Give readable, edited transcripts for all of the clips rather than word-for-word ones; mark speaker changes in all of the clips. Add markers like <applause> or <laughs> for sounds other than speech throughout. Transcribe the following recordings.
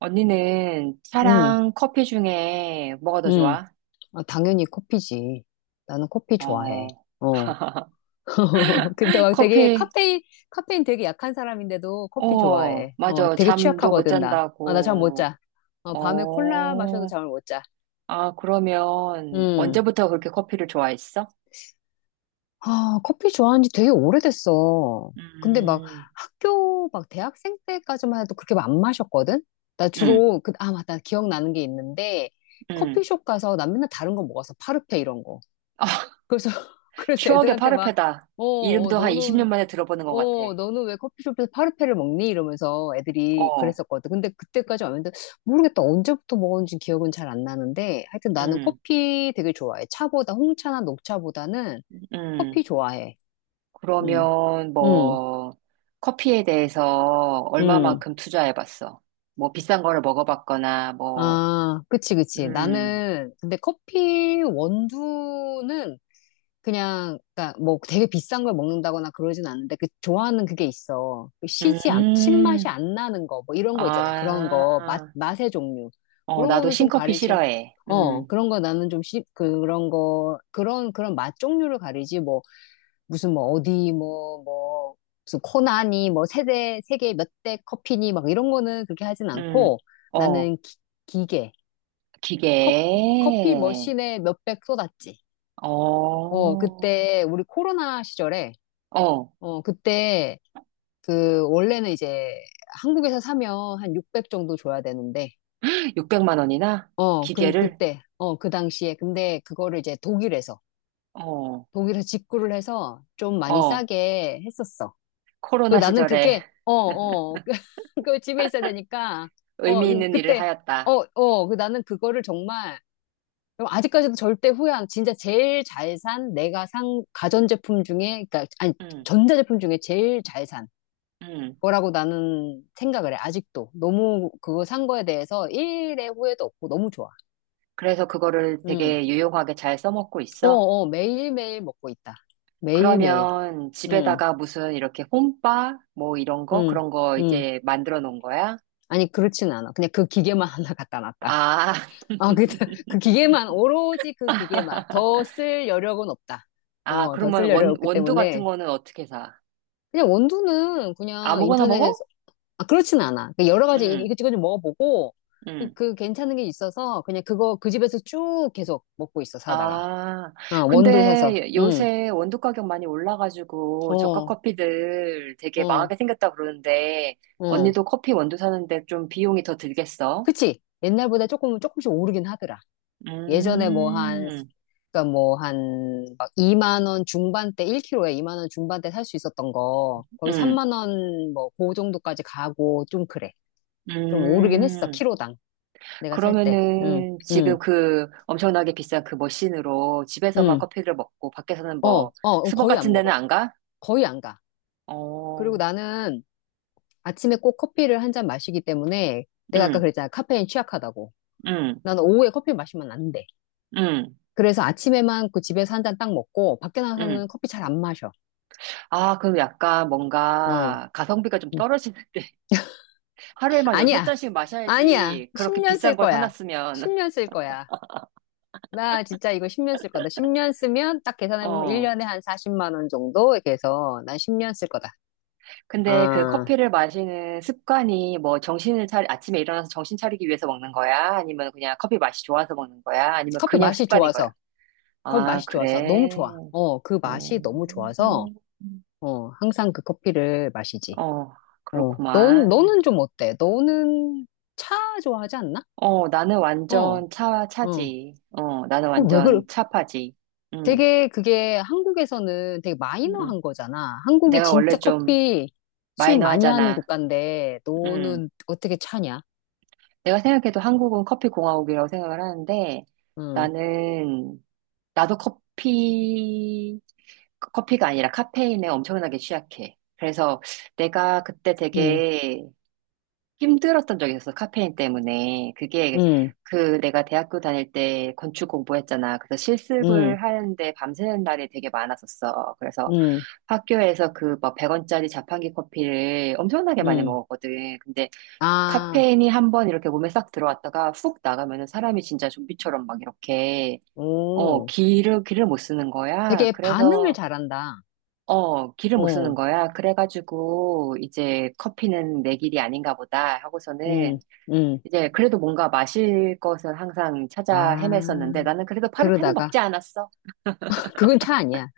Speaker 1: 언니는
Speaker 2: 응,
Speaker 1: 차랑 커피 중에 뭐가 더
Speaker 2: 응.
Speaker 1: 좋아?
Speaker 2: 아, 당연히 커피지. 나는 커피 좋아해.
Speaker 1: 어,
Speaker 2: 어. <laughs> 근데 막 되게
Speaker 1: 커피,
Speaker 2: 카페인 되게 약한 사람인데도 커피
Speaker 1: 어,
Speaker 2: 좋아해. 어,
Speaker 1: 맞아.
Speaker 2: 되게
Speaker 1: 잠도 못
Speaker 2: 취약하거든, 나. 아, 나 잠 못
Speaker 1: 잔다고.
Speaker 2: 자. 어, 밤에 콜라 마셔도
Speaker 1: 어,
Speaker 2: 잠을 못 자.
Speaker 1: 아, 그러면
Speaker 2: 음.
Speaker 1: 언제부터 그렇게 커피를 좋아했어?
Speaker 2: 아, 커피 좋아한 지 되게 오래됐어. 근데 막
Speaker 1: 음,
Speaker 2: 막 대학생 때까지만 해도 그렇게 안 마셨거든?
Speaker 1: 음,
Speaker 2: 아, 맞다. 기억나는 게 있는데,
Speaker 1: 음.
Speaker 2: 커피숍 가서 난 맨날 다른 거 먹었어. 파르페 이런 거.
Speaker 1: 아,
Speaker 2: 그래서, <laughs> 그래서
Speaker 1: 추억의
Speaker 2: 애들한테 막,
Speaker 1: 파르페다.
Speaker 2: 어, 어,
Speaker 1: 이름도 한 20년
Speaker 2: 너는,
Speaker 1: 만에 들어보는 것 같아.
Speaker 2: 너는 왜 커피숍에서 파르페를 먹니? 이러면서 애들이
Speaker 1: 어,
Speaker 2: 그랬었거든. 근데 그때까지 왔는데, 모르겠다. 언제부터 먹었는지 기억은 잘 안 나는데, 하여튼 나는
Speaker 1: 음,
Speaker 2: 커피 되게 좋아해. 차보다, 홍차나 녹차보다는 커피
Speaker 1: 음.
Speaker 2: 좋아해. 음.
Speaker 1: 그러면
Speaker 2: 음.
Speaker 1: 뭐 커피에 대해서
Speaker 2: 음.
Speaker 1: 얼마만큼 투자해봤어? 뭐 비싼 거를 먹어봤거나 뭐
Speaker 2: 아, 그치, 그치.
Speaker 1: 음,
Speaker 2: 근데 커피 원두는 그냥 그니까 뭐 되게 비싼 걸 먹는다거나 그러진 않는데 그 좋아하는 그게 있어. 그 시지 안,
Speaker 1: 음,
Speaker 2: 신맛이 안 나는 거 뭐 이런 거 있잖아. 그런
Speaker 1: 아,
Speaker 2: 거 맛의 종류.
Speaker 1: 어,
Speaker 2: 그런
Speaker 1: 나도
Speaker 2: 거는 좀
Speaker 1: 신커피
Speaker 2: 가리지.
Speaker 1: 싫어해.
Speaker 2: 어, 그런 거 나는 좀 그런 거 그런 맛 종류를 가리지 뭐 무슨 뭐 어디 뭐 뭐 무슨 코나니 뭐 세대 세계 몇 대 커피니 막 이런 거는 그렇게 하진
Speaker 1: 음,
Speaker 2: 않고
Speaker 1: 어,
Speaker 2: 나는 기계 컵 커피
Speaker 1: 기계,
Speaker 2: 머신에 몇 백 쏟았지.
Speaker 1: 어,
Speaker 2: 어, 그때 우리 코로나 시절에
Speaker 1: 어,
Speaker 2: 어, 그때, 원래는 이제 한국에서 사면 한 600 정도 줘야 되는데,
Speaker 1: 600만 원이나
Speaker 2: 어, 그,
Speaker 1: 기계를,
Speaker 2: 그때, 어, 그 당시에. 근데 그거를 이제 독일에서,
Speaker 1: 어,
Speaker 2: 독일에서 직구를 해서 좀 많이
Speaker 1: 어,
Speaker 2: 싸게 했었어. 그
Speaker 1: 코로나
Speaker 2: 나는
Speaker 1: 시절에
Speaker 2: 그게,
Speaker 1: <laughs>
Speaker 2: <laughs> 그, 그 집에 있어야 되니까, 어,
Speaker 1: 의미
Speaker 2: 이거
Speaker 1: 있는 일을
Speaker 2: 그때,
Speaker 1: 하였다.
Speaker 2: 그 나는 그거를 정말, 아직까지도 절대 후회 안, 진짜 제일 잘 산, 내가 산 가전제품 중에, 그니까, 아니,
Speaker 1: 음
Speaker 2: 전자제품 중에 제일 잘 산.
Speaker 1: 음,
Speaker 2: 거라고 나는 생각을 해, 아직도. 너무 그거 산 거에 대해서 일의 후회도 없고 너무 좋아.
Speaker 1: 그래서 그거를
Speaker 2: 음.
Speaker 1: 되게 유용하게 잘 써먹고
Speaker 2: 어,
Speaker 1: 있어.
Speaker 2: 어, 매일매일 먹고 있다. 매일매일.
Speaker 1: 그러면
Speaker 2: 음.
Speaker 1: 집에다가 무슨 이렇게 홈바 뭐 이런 거
Speaker 2: 음.
Speaker 1: 그런 거
Speaker 2: 음.
Speaker 1: 이렇게 만들어 놓은 거야?
Speaker 2: 아니, 그렇진 않아. 그냥 그 기계만 <laughs> 하나 갖다 놨다.
Speaker 1: 아,
Speaker 2: 아,
Speaker 1: <laughs>
Speaker 2: <laughs> 그 기계만, 오로지 그 기계만. 더 쓸 여력은 없다.
Speaker 1: 아
Speaker 2: 어, 더 쓸
Speaker 1: 그러면
Speaker 2: 여력
Speaker 1: 원
Speaker 2: 없기
Speaker 1: 원두 같은
Speaker 2: 때문에.
Speaker 1: 거는 어떻게 사?
Speaker 2: 그냥 원두는 그냥
Speaker 1: 아무거나
Speaker 2: 인터넷.
Speaker 1: 먹어?
Speaker 2: 아, 그렇진 않아. 그 여러 가지 이-
Speaker 1: 응,
Speaker 2: 이것저것 좀 먹어보고, 그,
Speaker 1: 응.
Speaker 2: 그 괜찮은 게 있어서, 그냥 그거, 그 집에서 쭉 계속 먹고 있어, 사다가.
Speaker 1: 아,
Speaker 2: 어, 원두 사서.
Speaker 1: 근데
Speaker 2: 응.
Speaker 1: 요새 원두 가격 많이 올라가지고 저가
Speaker 2: 어.
Speaker 1: 커피들 되게
Speaker 2: 어.
Speaker 1: 망하게 생겼다 그러는데
Speaker 2: 어.
Speaker 1: 언니도 커피 원두 사는데 좀 비용이 더 들겠어?
Speaker 2: 그치? 옛날보다 조금씩 오르긴 하더라. 예전에 뭐 한,
Speaker 1: 음,
Speaker 2: 그니까 뭐 한, 막 2만 원 중반대, 1kg에 2만 원 중반대 살 수 있었던 거, 거의
Speaker 1: 응.
Speaker 2: 3만 원, 뭐, 그 정도까지 가고, 좀 그래. 좀 오르긴 했어,
Speaker 1: 음,
Speaker 2: 키로당. 내가 살 때. 응.
Speaker 1: 그러면은
Speaker 2: 응.
Speaker 1: 지금 그 엄청나게 비싼 그 머신으로 집에서만
Speaker 2: 응.
Speaker 1: 커피를 먹고 밖에서는 뭐
Speaker 2: 어, 어,
Speaker 1: 스벅
Speaker 2: 거의
Speaker 1: 같은
Speaker 2: 안
Speaker 1: 데는
Speaker 2: 먹어.
Speaker 1: 안 가?
Speaker 2: 거의 안 가. 그리고
Speaker 1: 어,
Speaker 2: 나는 아침에 꼭 커피를 한 잔 마시기 때문에 내가 아까
Speaker 1: 응,
Speaker 2: 그랬잖아. 카페인 취약하다고.
Speaker 1: 응,
Speaker 2: 나는 오후에 커피 마시면 안 돼.
Speaker 1: 응,
Speaker 2: 그래서 아침에만 그 집에서 한 잔 딱 먹고 밖에 나가서는
Speaker 1: 응.
Speaker 2: 커피 잘 안 마셔.
Speaker 1: 아, 그럼 약간
Speaker 2: 어.
Speaker 1: 뭔가 가성비가 좀
Speaker 2: 음.
Speaker 1: 떨어지는데 <laughs> 하루에 막 여섯
Speaker 2: 아니야.
Speaker 1: 잔씩
Speaker 2: 아니야.
Speaker 1: 마셔야지 그렇게
Speaker 2: 10년 쓸
Speaker 1: 비싼 걸
Speaker 2: 거야.
Speaker 1: 사놨으면.
Speaker 2: 10년 쓸 거야. 나 진짜 이거 10년 쓸 거다. 10년 쓰면 딱 계산해보면
Speaker 1: 어,
Speaker 2: 1년에 한 40만 원 정도 이렇게 해서 난 10년 쓸 거다.
Speaker 1: 근데 그
Speaker 2: 아,
Speaker 1: 커피를 마시는 습관이 뭐 정신을 차리, 아침에 일어나서 정신 차리기 위해서 먹는 거야? 아니면 그냥 커피 맛이 좋아서 먹는 거야? 아니면
Speaker 2: 커피
Speaker 1: 그냥
Speaker 2: 맛이
Speaker 1: 습관인 거야?
Speaker 2: 좋아서. 커피
Speaker 1: 아,
Speaker 2: 맛이 좋아서. 너무
Speaker 1: 그래.
Speaker 2: 좋아. 어, 그
Speaker 1: 어,
Speaker 2: 맛이 너무 좋아서 항상 그 커피를 마시지.
Speaker 1: 어,
Speaker 2: 어, 넌,
Speaker 1: 그렇구만.
Speaker 2: 너는 좀 어때? 너는 차 좋아하지 않나?
Speaker 1: 어, 나는
Speaker 2: 어.
Speaker 1: 완전 차,
Speaker 2: 어.
Speaker 1: 차지. 어, 나는
Speaker 2: 어, 왜 그래?
Speaker 1: 완전 차파지. 응,
Speaker 2: 되게 그게 한국에서는 되게
Speaker 1: 응.
Speaker 2: 마이너한 거잖아. 한국이
Speaker 1: 내가 원래
Speaker 2: 진짜
Speaker 1: 좀
Speaker 2: 커피 수입 많이 하는
Speaker 1: 마이너하잖아.
Speaker 2: 국가인데,
Speaker 1: 응.
Speaker 2: 너는 어떻게 차냐?
Speaker 1: 내가 생각해도 한국은 커피 공화국이라고 생각을 하는데,
Speaker 2: 응.
Speaker 1: 나는, 나도 커피, 커피가 아니라 카페인에 엄청나게 취약해. 그래서 내가 그때
Speaker 2: 응.
Speaker 1: 되게 힘들었던 적이 있었어, 카페인 때문에. 그게
Speaker 2: 응.
Speaker 1: 그 내가 대학교 다닐 때 건축 공부했잖아. 그래서
Speaker 2: 응.
Speaker 1: 실습을 하는데 밤새는 날이 되게 많았었어. 그래서
Speaker 2: 응.
Speaker 1: 학교에서 그 막 100원짜리 자판기 커피를 엄청나게 많이
Speaker 2: 응.
Speaker 1: 먹었거든. 근데
Speaker 2: 아,
Speaker 1: 카페인이 한 번 이렇게 몸에 싹 들어왔다가 훅 나가면은 사람이 진짜 좀비처럼 막 이렇게 어,
Speaker 2: 오.
Speaker 1: 기를 못 쓰는 거야.
Speaker 2: 되게 반응을
Speaker 1: 그래서
Speaker 2: 잘한다.
Speaker 1: 어, 기를 못 쓰는
Speaker 2: 어.
Speaker 1: 거야. 그래가지고, 이제 커피는 내 길이 아닌가 보다 하고서는
Speaker 2: 응. 응.
Speaker 1: 이제 그래도 뭔가 마실 것은 항상 찾아
Speaker 2: 아,
Speaker 1: 헤맸었는데 나는 그래도 파르페는
Speaker 2: 그러다가,
Speaker 1: 먹지 않았어.
Speaker 2: <laughs> 그건 차 아니야.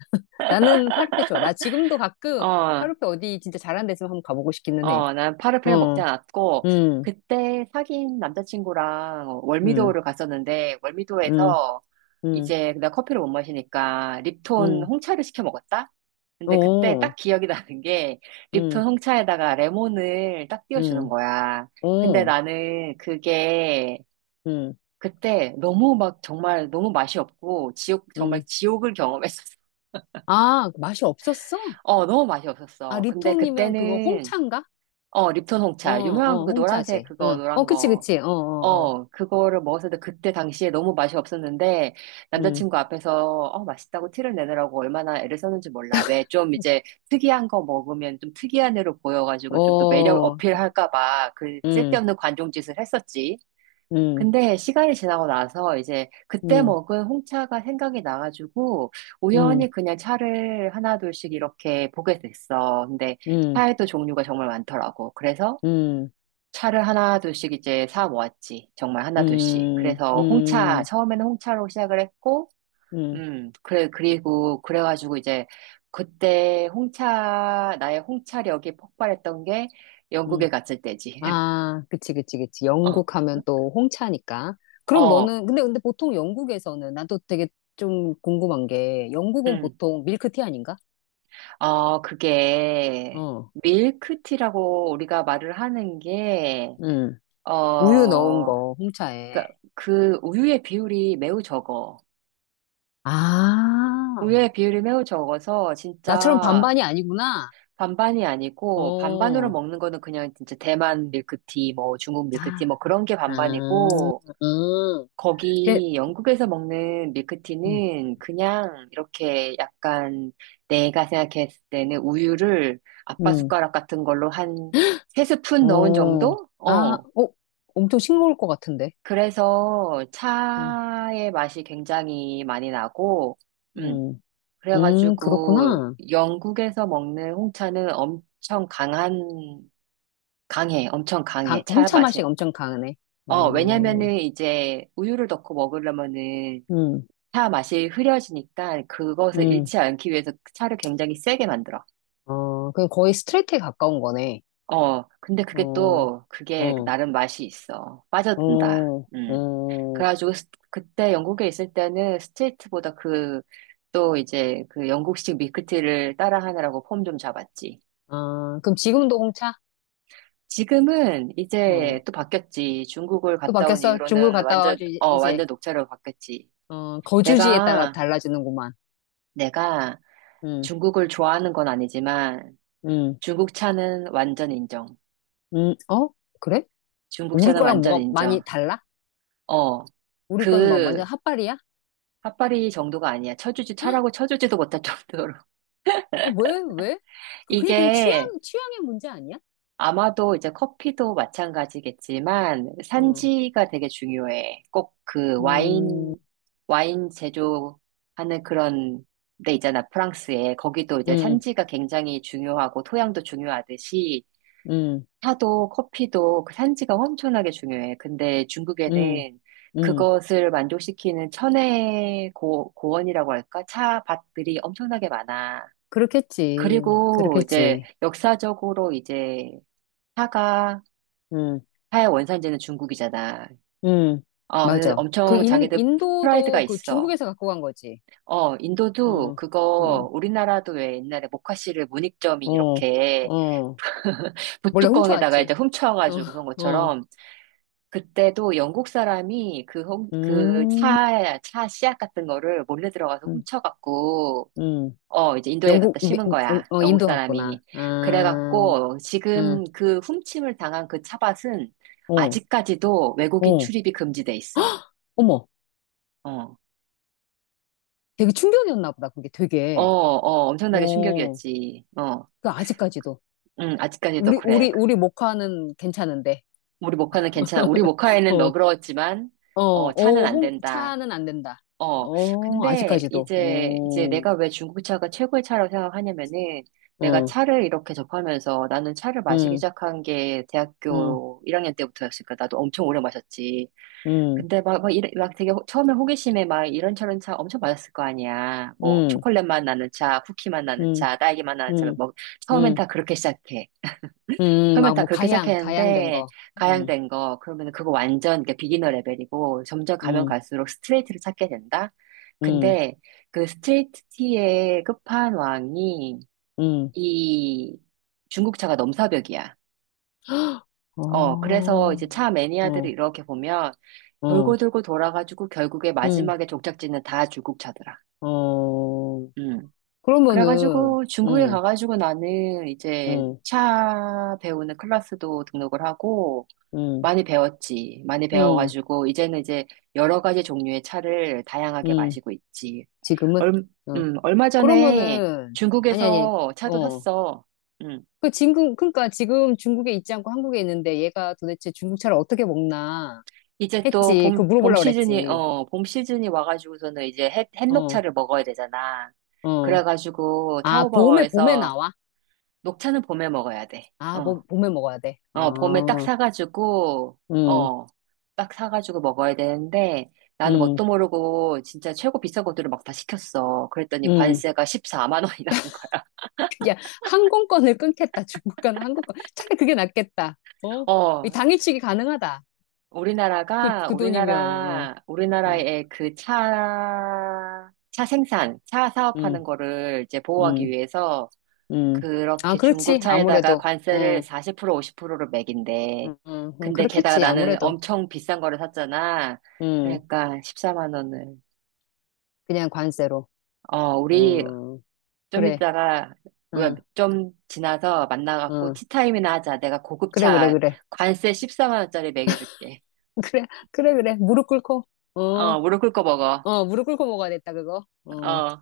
Speaker 2: 나는 파르페 좋아. 나 지금도 가끔
Speaker 1: 어,
Speaker 2: 파르페 어디 진짜 잘하는 데 있으면 한번 가보고 싶기는 해.
Speaker 1: 어, 난 파르페는 먹지
Speaker 2: 어.
Speaker 1: 않았고
Speaker 2: 음.
Speaker 1: 그때 사귄 남자친구랑
Speaker 2: 음.
Speaker 1: 월미도를 갔었는데
Speaker 2: 음.
Speaker 1: 월미도에서
Speaker 2: 음.
Speaker 1: 이제 내가 커피를 못 마시니까 립톤
Speaker 2: 음.
Speaker 1: 홍차를 시켜 먹었다? 근데 그때
Speaker 2: 오.
Speaker 1: 딱 기억이 나는 게 립톤
Speaker 2: 음.
Speaker 1: 홍차에다가 레몬을 딱 띄워주는
Speaker 2: 음.
Speaker 1: 거야. 근데
Speaker 2: 오.
Speaker 1: 나는 그게
Speaker 2: 음.
Speaker 1: 그때 너무 막 정말 너무 맛이 없고 지옥 정말
Speaker 2: 음.
Speaker 1: 지옥을 경험했었어.
Speaker 2: 아, 맛이 없었어?
Speaker 1: <laughs> 어, 너무 맛이
Speaker 2: 아,
Speaker 1: 없었어. 근데
Speaker 2: 리톤이면 그거
Speaker 1: 그때는
Speaker 2: 홍차인가?
Speaker 1: 어, 립톤
Speaker 2: 어,
Speaker 1: 홍차 유명한
Speaker 2: 어,
Speaker 1: 그 노란색
Speaker 2: 홍차지.
Speaker 1: 그거
Speaker 2: 응. 어,
Speaker 1: 노란
Speaker 2: 그치,
Speaker 1: 거.
Speaker 2: 그치. 어. 어. 어.
Speaker 1: 어, 그거를 먹었는데 그때 당시에 너무 맛이 없었는데
Speaker 2: 음.
Speaker 1: 남자친구 앞에서 어, 맛있다고 티를 내느라고 얼마나 애를 썼는지 몰라. 왜 좀 이제 특이한 거 먹으면 좀 특이한 애로 보여가지고 좀 더 매력
Speaker 2: 어.
Speaker 1: 어필할까 봐 그
Speaker 2: 음.
Speaker 1: 쓸데없는 관종짓을 했었지.
Speaker 2: 음.
Speaker 1: 근데 시간이 지나고 나서 이제 그때
Speaker 2: 음.
Speaker 1: 먹은 홍차가 생각이 나가지고
Speaker 2: 음.
Speaker 1: 우연히 그냥 차를 하나둘씩 이렇게 보게 됐어. 근데
Speaker 2: 음.
Speaker 1: 차에도 종류가 정말 많더라고. 그래서
Speaker 2: 음.
Speaker 1: 차를 하나둘씩 이제 사 모았지. 정말 하나둘씩.
Speaker 2: 음.
Speaker 1: 그래서 홍차,
Speaker 2: 음.
Speaker 1: 처음에는 홍차로 시작을 했고,
Speaker 2: 음.
Speaker 1: 그래, 그리고 그래가지고 이제 그때 홍차, 나의 홍차력이 폭발했던 게 영국에
Speaker 2: 음.
Speaker 1: 갔을 때지. <laughs>
Speaker 2: 아, 그치, 그치, 그치.
Speaker 1: 어,
Speaker 2: 영국 하면 또 홍차니까. 그럼
Speaker 1: 어,
Speaker 2: 너는, 근데 보통 영국에서는, 나도 되게 좀 궁금한 게, 영국은
Speaker 1: 음.
Speaker 2: 보통 밀크티 아닌가?
Speaker 1: 어, 그게
Speaker 2: 어,
Speaker 1: 밀크티라고 우리가 말을 하는 게,
Speaker 2: 응. 우유 넣은
Speaker 1: 어,
Speaker 2: 거,
Speaker 1: 그
Speaker 2: 홍차에.
Speaker 1: 그 우유의 비율이 매우 적어.
Speaker 2: 아,
Speaker 1: 우유의 비율이 매우 적어서
Speaker 2: 나처럼
Speaker 1: 진짜
Speaker 2: 반반이 아니구나.
Speaker 1: 반반이 아니고 반반으로
Speaker 2: 어.
Speaker 1: 먹는 거는 그냥 진짜 대만 밀크티, 뭐 중국 밀크티,
Speaker 2: 아.
Speaker 1: 뭐 그런 게
Speaker 2: 아.
Speaker 1: 반반이고
Speaker 2: 음. 걔.
Speaker 1: 거기 영국에서 먹는
Speaker 2: 음.
Speaker 1: 밀크티는 그냥 이렇게 약간 내가 생각했을 때는 우유를 아빠
Speaker 2: 음.
Speaker 1: 숟가락 같은 걸로 한 세 스푼 넣은
Speaker 2: 어.
Speaker 1: 정도?
Speaker 2: 아.
Speaker 1: 어.
Speaker 2: 어, 엄청 싱거울 것 같은데.
Speaker 1: 그래서
Speaker 2: 어.
Speaker 1: 차의 맛이 굉장히 많이 나고, 음.
Speaker 2: 음. 음.
Speaker 1: 그래가지고
Speaker 2: 그렇구나.
Speaker 1: 영국에서 먹는 홍차는 엄청 강한, 강해. 엄청 강해. 차
Speaker 2: 홍차
Speaker 1: 맛이.
Speaker 2: 맛이 엄청 강하네.
Speaker 1: 어,
Speaker 2: 어.
Speaker 1: 왜냐면은 이제 우유를 넣고 먹으려면은
Speaker 2: 음.
Speaker 1: 차 맛이 흐려지니까 그것을
Speaker 2: 음.
Speaker 1: 잃지 않기 위해서 그 차를 굉장히 세게 만들어.
Speaker 2: 어, 그럼 거의 스트레이트에 가까운 거네.
Speaker 1: 어, 근데 그게
Speaker 2: 어.
Speaker 1: 또, 그게
Speaker 2: 어.
Speaker 1: 나름 맛이 있어. 빠져든다.
Speaker 2: 어.
Speaker 1: 음.
Speaker 2: 어.
Speaker 1: 그래가지고 스- 그때 영국에 있을 때는 스트레이트보다 그, 또 이제 그 영국식 밀크티를 따라하느라고 폼 좀 잡았지.
Speaker 2: 아, 그럼 지금도 홍차?
Speaker 1: 지금은 이제
Speaker 2: 어,
Speaker 1: 또 바뀌었지. 중국을
Speaker 2: 또
Speaker 1: 갔다 온
Speaker 2: 바뀌었어? 중국
Speaker 1: 이후로는
Speaker 2: 갔다
Speaker 1: 완전,
Speaker 2: 와가지고
Speaker 1: 어, 완전 녹차로 바뀌었지.
Speaker 2: 어, 거주지에 따라
Speaker 1: 내가,
Speaker 2: 달라지는구만.
Speaker 1: 내가
Speaker 2: 음.
Speaker 1: 중국을 좋아하는 건 아니지만,
Speaker 2: 음.
Speaker 1: 중국차는 완전 인정.
Speaker 2: 음. 어? 그래? 우리
Speaker 1: 중국차는
Speaker 2: 거랑
Speaker 1: 완전
Speaker 2: 뭐가 많이
Speaker 1: 인정.
Speaker 2: 달라?
Speaker 1: 어,
Speaker 2: 우리 거는 뭐 완전
Speaker 1: 그,
Speaker 2: 핫발이야?
Speaker 1: 핫바리 정도가 아니야. 쳐주지, 차라고 쳐주지도 못할 정도로.
Speaker 2: 어, 왜?
Speaker 1: <laughs>
Speaker 2: 그냥 취향,
Speaker 1: 이게
Speaker 2: 취향의 문제 아니야?
Speaker 1: 아마도 이제 커피도 마찬가지겠지만,
Speaker 2: 어.
Speaker 1: 산지가 되게 중요해. 꼭 그
Speaker 2: 음.
Speaker 1: 와인, 와인 제조하는 그런 데 있잖아. 프랑스에. 거기도 이제
Speaker 2: 음.
Speaker 1: 산지가 굉장히 중요하고, 토양도 중요하듯이,
Speaker 2: 음.
Speaker 1: 차도 커피도 그 산지가 엄청나게 중요해. 근데
Speaker 2: 음.
Speaker 1: 중국에는
Speaker 2: 음.
Speaker 1: 그것을 만족시키는 천혜 고, 고원이라고 할까? 차밭들이 엄청나게 많아.
Speaker 2: 그렇겠지.
Speaker 1: 그리고 이제
Speaker 2: 그렇겠지.
Speaker 1: 역사적으로 이제 차가
Speaker 2: 음.
Speaker 1: 차의 원산지는 중국이잖아.
Speaker 2: 음.
Speaker 1: 어, 그래서
Speaker 2: 맞아. 그
Speaker 1: 엄청
Speaker 2: 인,
Speaker 1: 자기들 프라이드가
Speaker 2: 인도도 그
Speaker 1: 있어.
Speaker 2: 중국에서 갖고 간 거지.
Speaker 1: 어, 인도도
Speaker 2: 음.
Speaker 1: 그거
Speaker 2: 음.
Speaker 1: 우리나라도 왜 옛날에 모카씨를 문익점이
Speaker 2: 어.
Speaker 1: 이렇게
Speaker 2: 어.
Speaker 1: <laughs>
Speaker 2: 몰래
Speaker 1: 붓뚜껑에다가 이제
Speaker 2: 훔쳐왔지.
Speaker 1: 훔쳐가지고 그런
Speaker 2: 어. 어.
Speaker 1: 것처럼 그때도 영국 사람이 그, 홈, 그
Speaker 2: 음.
Speaker 1: 차, 차 씨앗 같은 거를 몰래 들어가서
Speaker 2: 음.
Speaker 1: 훔쳐갖고,
Speaker 2: 음.
Speaker 1: 어, 이제 인도에 갖다
Speaker 2: 영국, 미-
Speaker 1: 심은 거야.
Speaker 2: 어, 어,
Speaker 1: 영국
Speaker 2: 인도 갔구나.
Speaker 1: 사람이.
Speaker 2: 아.
Speaker 1: 그래갖고,
Speaker 2: 음.
Speaker 1: 지금 그 훔침을 당한 그 차밭은
Speaker 2: 어.
Speaker 1: 아직까지도 외국인
Speaker 2: 어.
Speaker 1: 출입이 금지돼 있어.
Speaker 2: 어머,
Speaker 1: 어,
Speaker 2: 되게 충격이었나 보다. 그게
Speaker 1: 어,
Speaker 2: 되게.
Speaker 1: 어, 엄청나게
Speaker 2: 어,
Speaker 1: 충격이었지. 어,
Speaker 2: 그 아직까지도.
Speaker 1: 응, 아직까지도
Speaker 2: 우리,
Speaker 1: 그래.
Speaker 2: 우리, 우리 모카는 괜찮은데.
Speaker 1: 우리 모카는 괜찮아. 우리 모카에는
Speaker 2: <laughs>
Speaker 1: 너그러웠지만,
Speaker 2: 어,
Speaker 1: 어, 차는
Speaker 2: 어,
Speaker 1: 안 된다.
Speaker 2: 차는 안 된다.
Speaker 1: 어,
Speaker 2: 어,
Speaker 1: 근데
Speaker 2: 아직까지도.
Speaker 1: 이제
Speaker 2: 오.
Speaker 1: 내가 왜 중국차가 최고의 차라고 생각하냐면은 내가
Speaker 2: 응.
Speaker 1: 차를 이렇게 접하면서 나는 차를 마시기
Speaker 2: 응.
Speaker 1: 시작한 게
Speaker 2: 응.
Speaker 1: 대학교 1학년 때부터였으니까 나도 엄청 오래 마셨지.
Speaker 2: 응.
Speaker 1: 근데 막, 막, 이래- 막 되게 호- 처음에 호기심에 막 이런저런 차 엄청 마셨을 거 아니야. 뭐
Speaker 2: 응.
Speaker 1: 초콜릿 맛 나는 차, 쿠키 맛 나는
Speaker 2: 응.
Speaker 1: 차, 딸기 맛 나는 차,
Speaker 2: 응.
Speaker 1: 뭐 처음엔
Speaker 2: 응.
Speaker 1: 다 그렇게 시작해.
Speaker 2: 응.
Speaker 1: 처음에
Speaker 2: 막
Speaker 1: 다
Speaker 2: 뭐
Speaker 1: 그렇게
Speaker 2: 가양된
Speaker 1: 시작했는데
Speaker 2: 거. 응.
Speaker 1: 가양된 거 그러면 그거 완전 이게 비기너 레벨이고 점점 가면
Speaker 2: 응.
Speaker 1: 갈수록 스트레이트를 찾게 된다.
Speaker 2: 응.
Speaker 1: 근데 그 스트레이트의 티 끝판왕이
Speaker 2: 응.
Speaker 1: 이 중국차가 넘사벽이야. 어
Speaker 2: 어.
Speaker 1: 그래서 이제 차 매니아들을
Speaker 2: 어.
Speaker 1: 이렇게 보면
Speaker 2: 어.
Speaker 1: 돌고 돌고 돌아가지고 결국에
Speaker 2: 응.
Speaker 1: 마지막에 종착지는 다 중국차더라.
Speaker 2: 어.
Speaker 1: 음.
Speaker 2: 그러면은,
Speaker 1: 그래가지고 중국에
Speaker 2: 응.
Speaker 1: 가가지고 나는 이제
Speaker 2: 응.
Speaker 1: 차 배우는 클래스도 등록을 하고
Speaker 2: 응.
Speaker 1: 많이 배웠지. 많이
Speaker 2: 응.
Speaker 1: 배워가지고, 이제는 이제 여러 가지 종류의 차를 다양하게
Speaker 2: 응.
Speaker 1: 마시고 있지.
Speaker 2: 지금은?
Speaker 1: 얼,
Speaker 2: 어.
Speaker 1: 얼마 전에
Speaker 2: 그러면은, 아니, 아니,
Speaker 1: 중국에서 차도
Speaker 2: 어.
Speaker 1: 샀어. 음.
Speaker 2: 그 지금 그러니까 지금 중국에 있지 않고 한국에 있는데 얘가 도대체 중국 차를 어떻게 먹나
Speaker 1: 이제 또
Speaker 2: 했지. 그
Speaker 1: 봄
Speaker 2: 물어보려고
Speaker 1: 시즌이,
Speaker 2: 그랬지.
Speaker 1: 어, 봄 시즌이 와가지고서는 이제 햇,
Speaker 2: 어.
Speaker 1: 햇녹차를 먹어야 되잖아.
Speaker 2: 어.
Speaker 1: 그래가지고
Speaker 2: 아, 봄에
Speaker 1: 타오바오에서
Speaker 2: 나와?
Speaker 1: 녹차는 봄에 먹어야 돼.
Speaker 2: 아,
Speaker 1: 어.
Speaker 2: 봄에 먹어야 돼.
Speaker 1: 어, 봄에 딱
Speaker 2: 어.
Speaker 1: 사가지고,
Speaker 2: 음.
Speaker 1: 어, 딱 사가지고 먹어야 되는데, 나는
Speaker 2: 음.
Speaker 1: 뭣도 모르고 진짜 최고 비싼 것들을 막 다 시켰어. 그랬더니
Speaker 2: 음.
Speaker 1: 관세가 14만 원이 나온 거야.
Speaker 2: 야, 항공권을 끊겠다. 중국 가는 항공권. 차라리 그게 낫겠다.
Speaker 1: <laughs>
Speaker 2: 어? 이
Speaker 1: 어,
Speaker 2: 당일치기 가능하다. 그,
Speaker 1: 우리나라가,
Speaker 2: 그 돈이면. 어.
Speaker 1: 우리나라,
Speaker 2: 어.
Speaker 1: 우리나라의 그 차, 차 생산, 차 사업하는
Speaker 2: 음.
Speaker 1: 거를 이제 보호하기
Speaker 2: 음.
Speaker 1: 위해서
Speaker 2: 음. 아,
Speaker 1: 그렇게 중국
Speaker 2: 그렇지.
Speaker 1: 차에다가
Speaker 2: 아무래도.
Speaker 1: 관세를
Speaker 2: 응.
Speaker 1: 40% 50%로 매긴대.
Speaker 2: 응. 응. 응.
Speaker 1: 근데 게다가
Speaker 2: 그렇겠지.
Speaker 1: 나는
Speaker 2: 아무래도.
Speaker 1: 엄청 비싼 거를 샀잖아.
Speaker 2: 음.
Speaker 1: 그러니까 14만 원을.
Speaker 2: 그냥 관세로.
Speaker 1: 어, 우리
Speaker 2: 음.
Speaker 1: 좀
Speaker 2: 그래.
Speaker 1: 이따가, 뭐야,
Speaker 2: 응.
Speaker 1: 좀 지나서 만나갖고
Speaker 2: 응.
Speaker 1: 티타임이나 하자. 내가
Speaker 2: 그래, 그래,
Speaker 1: 고급차
Speaker 2: 그래.
Speaker 1: 관세 14만 원짜리 먹여줄게.
Speaker 2: <laughs> 그래, 그래, 그래. 무릎 꿇고. 어,
Speaker 1: 어, 무릎 꿇고 먹어.
Speaker 2: 어, 무릎 꿇고 먹어야 됐다, 그거. 어.
Speaker 1: 어.